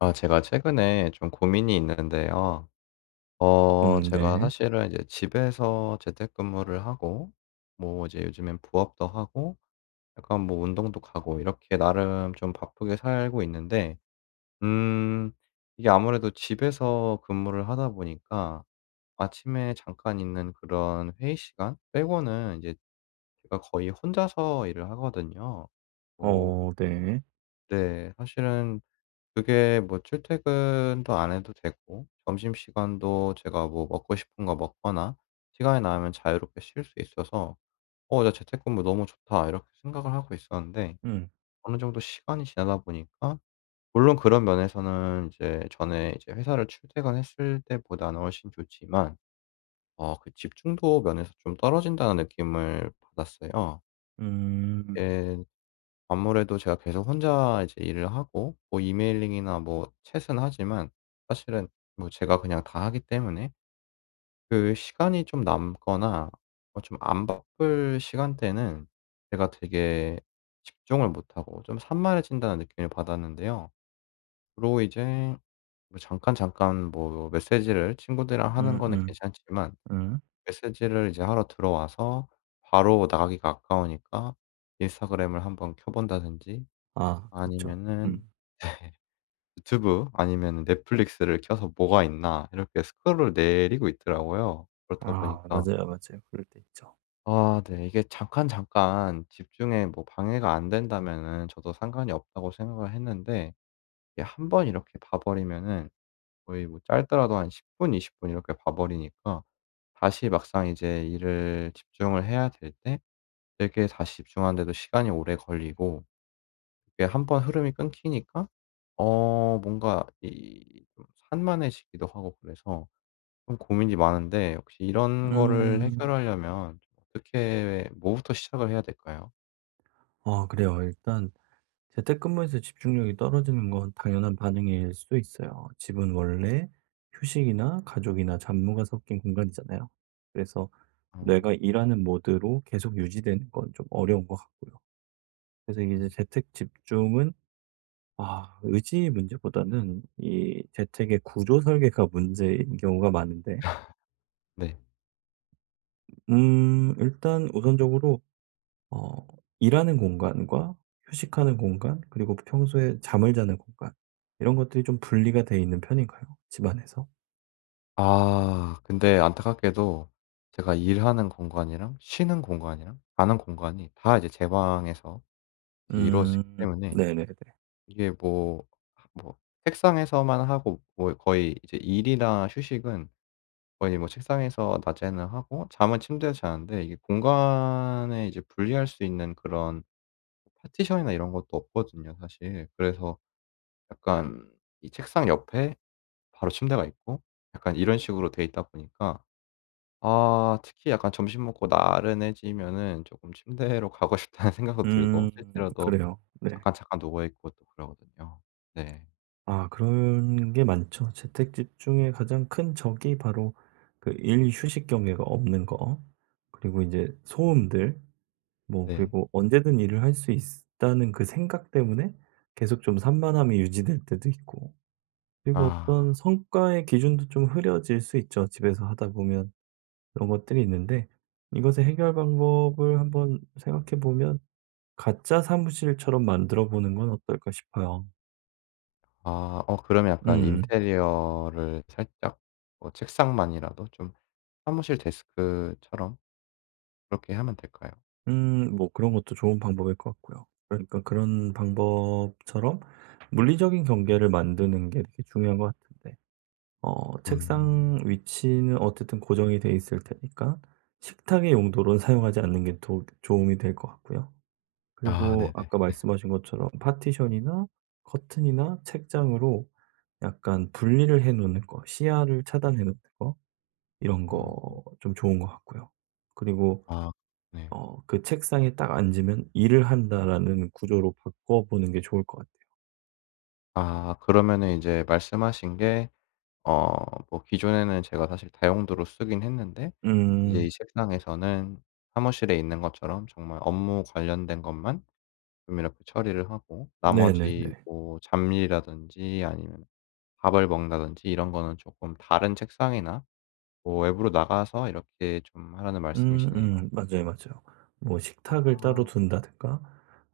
아 제가 최근에 좀 고민이 있는데요. 어 음 제가 네. 사실은 이제 집에서 재택근무를 하고 뭐 이제 요즘엔 부업도 하고 약간 뭐 운동도 가고 이렇게 나름 좀 바쁘게 살고 있는데 음 이게 아무래도 집에서 근무를 하다 보니까 아침에 잠깐 있는 그런 회의 시간 빼고는 이제 제가 거의 혼자서 일을 하거든요. 뭐 어 네. 네. 사실은 그게 뭐 출퇴근도 안 해도 되고 점심시간도 제가 뭐 먹고 싶은 거 먹거나 시간이 나면 자유롭게 쉴 수 있어서 '어 나 재택근무 너무 좋다.' 이렇게 생각을 하고 있었는데 음. 어느 정도 시간이 지나다 보니까 물론 그런 면에서는 이제 전에 이제 회사를 출퇴근했을 때보다는 훨씬 좋지만 '어 그 집중도 면에서 좀 떨어진다.'는 느낌을 받았어요. 음. 예. 아무래도 제가 계속 혼자 이제 일을 하고 뭐 emailing이나 뭐 chat은 하지만 사실은 뭐 제가 그냥 다 하기 때문에 그 시간이 좀 남거나 어 좀 안 바쁠 시간대는 제가 되게 집중을 못하고 좀 '산만해진다.'는 느낌을 받았는데요. 그리고 이제 뭐 잠깐, 잠깐 뭐 메시지를 친구들이랑 하는 거는 음음. 괜찮지만 음. 메시지를 이제 하러 들어와서 바로 나가기가 아까우니까 인스타그램을 한번 켜 본다든지 아 그쵸. 아니면은 음. 유튜브 아니면은 넷플릭스를 켜서 '뭐가 있나.' 이렇게 스크롤 내리고 있더라고요. 그렇다 아 보니까 맞아요, 맞아요. 그럴 때 있죠. 아 네. 이게 잠깐, 잠깐 집중에 뭐 방해가 안 된다면은 저도 '상관이 없다.'고 생각을 했는데 이게 1 번 이렇게 봐 버리면은 거의 뭐 짧더라도 한 10 분 20 분 이렇게 봐 버리니까 다시 막상 이제 일을 집중을 해야 될 때 되게 다시 집중하는데도 시간이 오래 걸리고 이게 1 번 흐름이 끊기니까 어 뭔가 이 산만해지기도 하고 그래서 좀 고민이 많은데 혹시 이런 거를 음. 해결하려면 어떻게 뭐부터 시작을 해야 될까요? 아 그래요. 일단 재택근무에서 집중력이 떨어지는 건 당연한 반응일 수도 있어요. 집은 원래 휴식이나 가족이나 잡무가 섞인 공간이잖아요. 그래서 음. 내가 일하는 모드로 계속 유지되는 건 좀 어려운 것 같고요. 그래서 이제 음. 재택 집중은 아 의지의 문제보다는 이 재택의 구조 설계가 문제인 경우가 많은데 네. 으 음. 일단 우선적으로 어 일하는 공간과 휴식하는 공간 그리고 평소에 잠을 자는 공간 이런 것들이 좀 분리가 되어 있는 편인가요? 집안에서? 아 근데 안타깝게도 제가 일하는 공간이랑 쉬는 공간이랑 자는 공간이 다 이제 제 방에서 이제 음 이루어지기 때문에 네네네. 이게 뭐 뭐 책상에서만 하고 뭐 거의 이제 일이나 휴식은 거의 뭐 책상에서 낮에는 하고 잠은 침대에서 자는데 이게 공간에 이제 분리할 수 있는 그런 파티션이나 이런 것도 없거든요 사실. 그래서 약간 이 책상 옆에 바로 침대가 있고 약간 이런 식으로 되어 있다 보니까 아 특히 약간 점심 먹고 나른해지면은 쪼끔 '침대로 가고 싶다.'는 생각도 들고 음 실제로도 그래요. 네. 잠깐잠깐 누워 있고 또 그러거든요. 네. 아 그런 게 많죠. 재택 집중에 가장 큰 적이 바로 그 일, 휴식 경계가 없는 거 그리고 인제 음. 소음들 뭐 네. 그리고 '언제든 일을 할 수 있으 다.'는 그 생각 때문에 계속 좀 산만함이 유지될 때도 있고 그리고 아. 어떤 성과의 기준도 좀 흐려질 수 있죠 집에서 하다 보면. 이런 것들이 음. 있는데 이것의 해결 방법을 한번 생각해 보면 가짜 사무실처럼 만들어 보는 건 어떨까 싶어요. 아 어 그러면 약간 음. 인테리어를 살짝 뭐 책상만이라도 좀 사무실 데스크처럼 그렇게 하면 될까요? 음 뭐 그런 것도 좋은 방법일 것 같고요. 그러니까 그런 방법처럼 물리적인 경계를 만드는 게 되게 중요한 것 같은데 어 책상 음. 위치는 어쨌든 고정이 돼있을 테니까 식탁의 용도로 사용하지 않는 게 도 도움 이 될 것 같고요. 아 그리고 네네. 아까 말씀하신 것처럼 파티션이나 커튼이나 책장으로 약간 분리를 해 놓는 거 시야를 차단해 놓는 거 이런 음. 거 좀 좋은 것 같고요. 그리고 아 네. 어 '그 책상에 딱 앉으면 일을 한다.'라는 구조로 바꿔보는 게 좋을 것 같아요. 아 그러면은 인제 말씀하신 게 어 뭐 기존에는 제가 사실 다용도로 쓰긴 했는데 이제 이 음. 책상에서는 사무실에 있는 것처럼 정말 업무 관련된 것만 좀 이렇게 처리를 하고 나머지 네네네. 뭐 잡일이라든지 아니면 밥을 먹는다든지 이런 거는 쪼끔 다른 책상이나 뭐 외부로 나가서 이렇게 좀 하라는 말씀이시네요. 음음 맞아요, 맞아요. 뭐 식탁을 따로 아. 둔다든가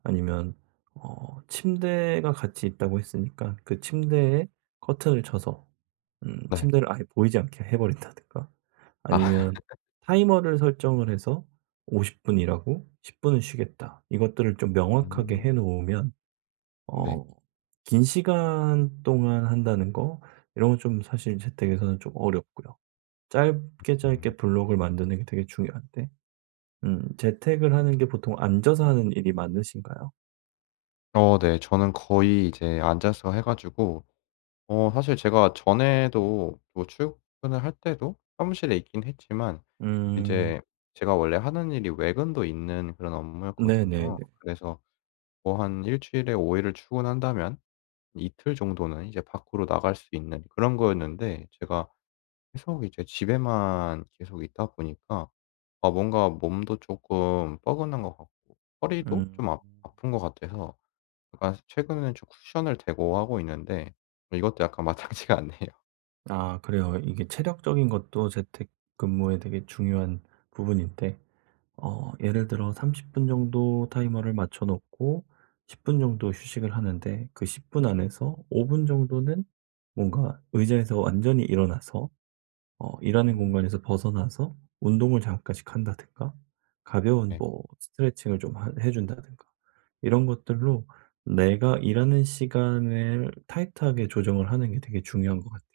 아니면 어 침대가 같이 있다고 했으니까 그 침대에 커튼을 쳐서 음 네. 침대를 아예 보이지 않게 해 버린다든가 아. 아니면 타이머를 설정을 해서 '50 분 일하고 10 분은 쉬겠다.' 이것들을 좀 명확하게 음. 해 놓으면 네. 어 긴 시간 동안 한다는 거 이런 건 좀 사실 재택에서는 좀 어렵고요. 짧게, 음. 짧게 블록을 만드는 게 되게 중요한데 음 재택을 하는 게 보통 앉아서 하는 일이 많으신가요? 어 네. 저는 거의 이제 앉아서 해 가지고 어 사실 제가 전에도 뭐 출근을 할 때도 사무실에 있긴 했지만 음. 이제 제가 원래 하는 일이 외근도 있는 그런 업무였거든요. 네네네. 그래서 뭐 한 1 주일에 5 일을 출근한다면 이틀 정도는 이제 밖으로 나갈 수 있는 그런 거였는데 제가 계속 이제 집에만 계속 있다 보니까 아 뭔가 몸도 조금 뻐근한 것 같고 허리도 음. 좀 아 아픈 것 같아서 약간 최근에는 좀 쿠션을 대고 하고 있는데 이것도 약간 마땅치가 않네요. 아 그래요. 이게 체력적인 것도 재택 근무에 되게 중요한 부분인데 어 예를 들어 30 분 정도 타이머를 맞춰 놓고 10 분 정도 휴식을 하는데 그 10 분 안에서 5 분 정도는 뭔가 의자에서 완전히 일어나서 어 일하는 음. 공간에서 벗어나서 운동을 잠깐씩 한다든가 가벼운 네. 뭐 스트레칭을 좀 하 해 준다든가 이런 것들로 내가 일하는 시간을 타이트하게 조정을 하는 게 되게 중요한 것 같아요.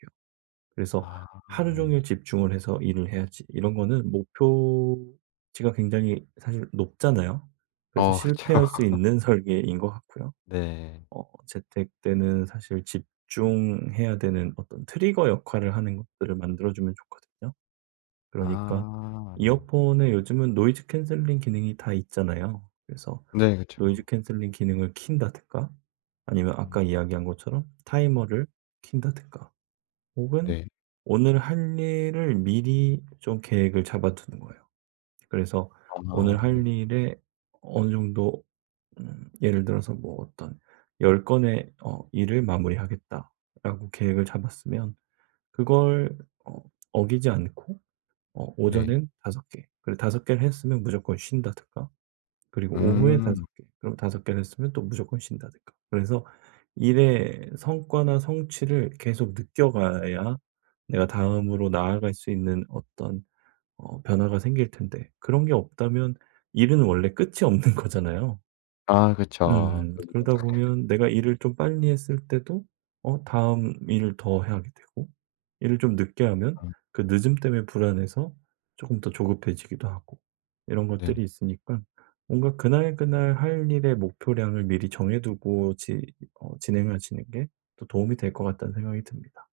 그래서 아 '하루 종일 예. 집중을 해서 일을 해야지.' 이런 거는 목표치가 굉장히 사실 높잖아요? 그래서 어 그쵸. 실패할 수 있는 설계인 것 같고요. 네. 어 재택 때는 사실 집중해야 되는 어떤 트리거 역할을 하는 것들을 만들어주면 좋거든요. 그러니까 아 네. 이어폰에 요즘은 노이즈 캔슬링 기능이 다 있잖아요. 그래서 네 노이즈 그쵸. 캔슬링 기능을 켠다든가 아니면 음. 아까 이야기한 것처럼 타이머를 켠다든가 혹은 네. 오늘 할 일을 미리 좀 계획을 잡아두는 거예요. 그래서 오늘 아 네. 할 일에 어느 정도 음 예를 들어서 뭐 어떤 '10 건의 어 일을 마무리 하겠다.'라고 계획을 잡았으면 그걸 어 어기지 않고 어 네. 오전엔 5 개 그리고 5 개를 했으면 무조건 쉰다든가. 그리고 오후에 5 음. 개 그리고 5 개를 했으면 또 무조건 쉰다든가. 그래서 일의 성과나 성취를 계속 느껴가야 내가 다음으로 나아갈 수 있는 어떤 어 변화가 생길 텐데 그런 게 없다면 일은 원래 끝이 없는 거잖아요. 아 그쵸. 음 그러니깐. 그러다 보면 내가 일을 좀 빨리 했을 때도 어 다음 일을 더 하게 되고 일을 좀 늦게 하면 음. 그 늦음 때문에 불안해서 쪼금 더 조급해지기도 하고 이런 네. 것들이 있으니까 뭔가 '그날, 그날 할 일의 목표량을 미리 정해두고 지 어 진행하시는 게 또 도움이 될 것 같다.'는 생각이 듭니다.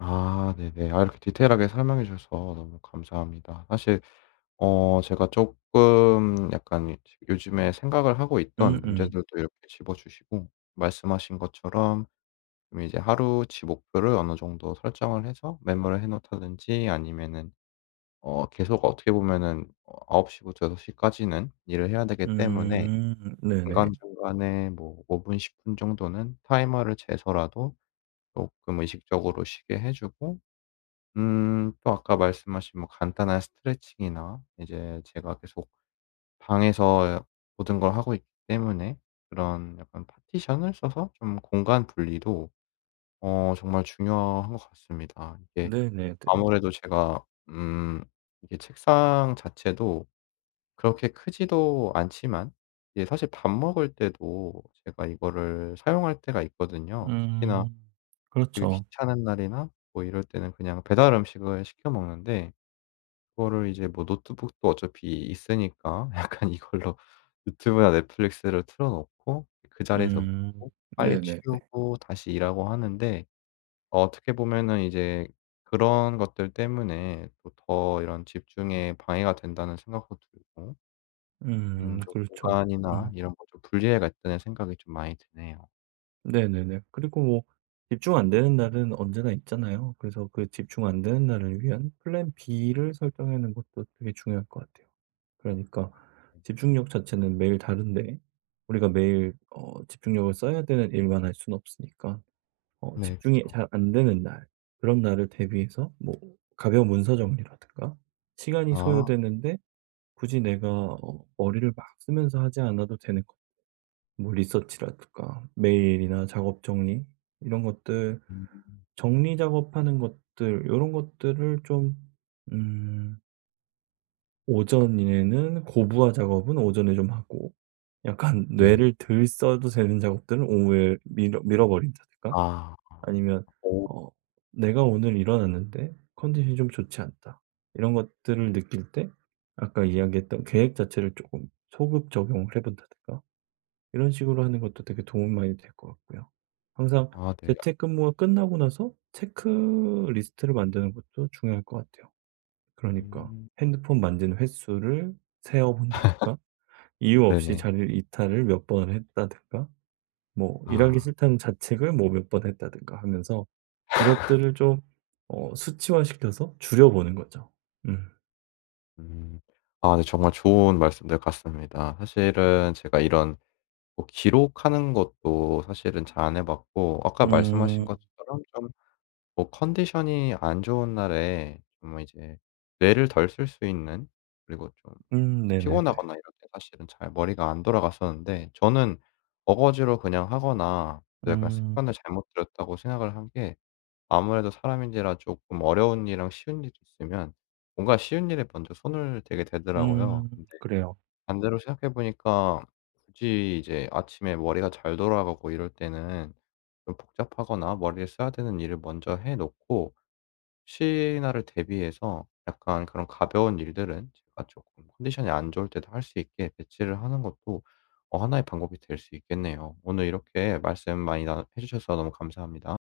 아 네네. 아 이렇게 디테일하게 설명해 주셔서 너무 감사합니다. 사실 어 제가 쪼끔 약간 요즈 요즘에 생각을 하고 있던 음음. 문제들도 이렇게 집어 주시고 말씀하신 것처럼 이제 하루치 목표를 어느 정도 설정을 해서 메모를 해 놓다든지 아니면은 어 계속 어떻게 보면은 어 9 시부터 6 시까지는 일을 해야 되기 때문에 음 네네. 중간중간에 뭐 5 분 10 분 정도는 타이머를 재서라도 쪼끔 의식적으로 쉬게 해 주고 음 또 아까 말씀하신 뭐 간단한 스트레칭이나 이제 제가 계속 방에서 야 모든 걸 하고 있기 때문에 그런 약간 파티션을 써서 좀 공간 분리도 어 정말 중요한 것 같습니다. 이게 네네네. 아무래도 제가 음 이게 책상 자체도 그렇게 크지도 않지만 이게 사실 밥 먹을 때도 제가 이거를 사용할 때가 있거든요. 특히나 음. 되게 그렇죠. 귀찮은 날이나 뭐 이럴 때는 그냥 배달음식을 시켜 먹는데 그거를 이제 뭐 노트북도 어차피 있으니까 약간 이걸로 유튜브나 넷플릭스를 틀어 놓고 그 자리에서 음 먹고 빨리 네네네. 치우고 다시 일하고 하는데 어떻게 보면은 이제 그런 것들 때문에 또 더 이런 '집중에 방해가 된다.'는 생각도 들고 음 음 좀 그렇죠. '공간이나 음. 이런 거 좀 분리해야겠다.'는 생각이 좀 많이 드네요. 네네네. 그리고 뭐 집중 안 되는 날은 언제나 있잖아요. 그래서 그 집중 안 되는 날을 위한 플랜 B를 설정하는 것도 되게 중요할 것 같아요. 그러니까 집중력 자체는 매일 다른데 우리가 매일 어 집중력을 써야 되는 일만 할 수는 없으니까 어 네. 집중이 그쵸. 잘 안 되는 날 그런 날을 대비해서 뭐 가벼운 문서 정리라든가 시간이 아. 소요되는데 굳이 내가 어 머리를 막 쓰면서 하지 않아도 되는 거 뭐 리서치라든가 메일이나 작업 정리 이런 것들 음. 정리 작업하는 것들 요런 것들을 좀 음 오전에는 고부화 작업은 오전에 좀 하고 약간 네. 뇌를 덜 써도 되는 작업들은 오후에 미뤄 미뤄 버린다든가 아. 아 아니면 오. 어 '내가 오늘 일어났는데 컨디션이 좀 좋지 않다.' 이런 것들을 느낄 때 아까 이야기했던 계획 자체를 쪼끔 소급 적용을 해 본다든가 이런 식으로 하는 것도 되게 도움이 많이 될 것 같고요. 항상 아 네. 약 재택근무가 끝나고 나서 체크 리스트를 만드는 것도 중요할 것 같아요. 그러니까 음. 핸드폰 만진 횟수를 세어 본다든가 이유 없이 네네. 자리를 이탈을 몇 번을 했다든가 뭐 '일하기 아. 싫다.'는 자책을 뭐 몇 번 했다든가 하면서 이것들을 좀 어 수치화 시켜서 줄여 보는 거죠. 음. 음. 아 네 정말 좋은 말씀들 같습니다. 사실은 제가 이런 뭐 기록하는 것도 사실은 잘 안 해 봤고 아까 말씀하신 음. 것처럼 좀 뭐 컨디션이 안 좋은 날에 정말 이제 뇌를 덜 쓸 수 있는 그리고 좀 음 네네네. 피곤하거나 이럴 때 사실은 잘 머리가 안 돌아갔었는데 저는 어거지로 그냥 하거나 '내가 음. 습관을 잘못 들였다.'고 생각을 한 게 아무래도 사람인지라 쪼끔 어려운 일이랑 쉬운 일이 있으면 뭔가 쉬운 일에 먼저 손을 대게 되더라고요. 음 근데 그래요. 반대로 생각해 보니까 굳이 이제 아침에 머리가 잘 돌아가고 이럴 때는 좀 복잡하거나 머리를 써야 되는 일을 먼저 해 놓고 혹시나를 대비해서 약간 그런 가벼운 일들은 제가 쪼끔 컨디션이 안 좋을 때도 할 수 있게 배치를 하는 것도 어 1 의 방법이 될 수 있겠네요. 오늘 이렇게 말씀 많이 나눠 해 주셔서 너무 감사합니다.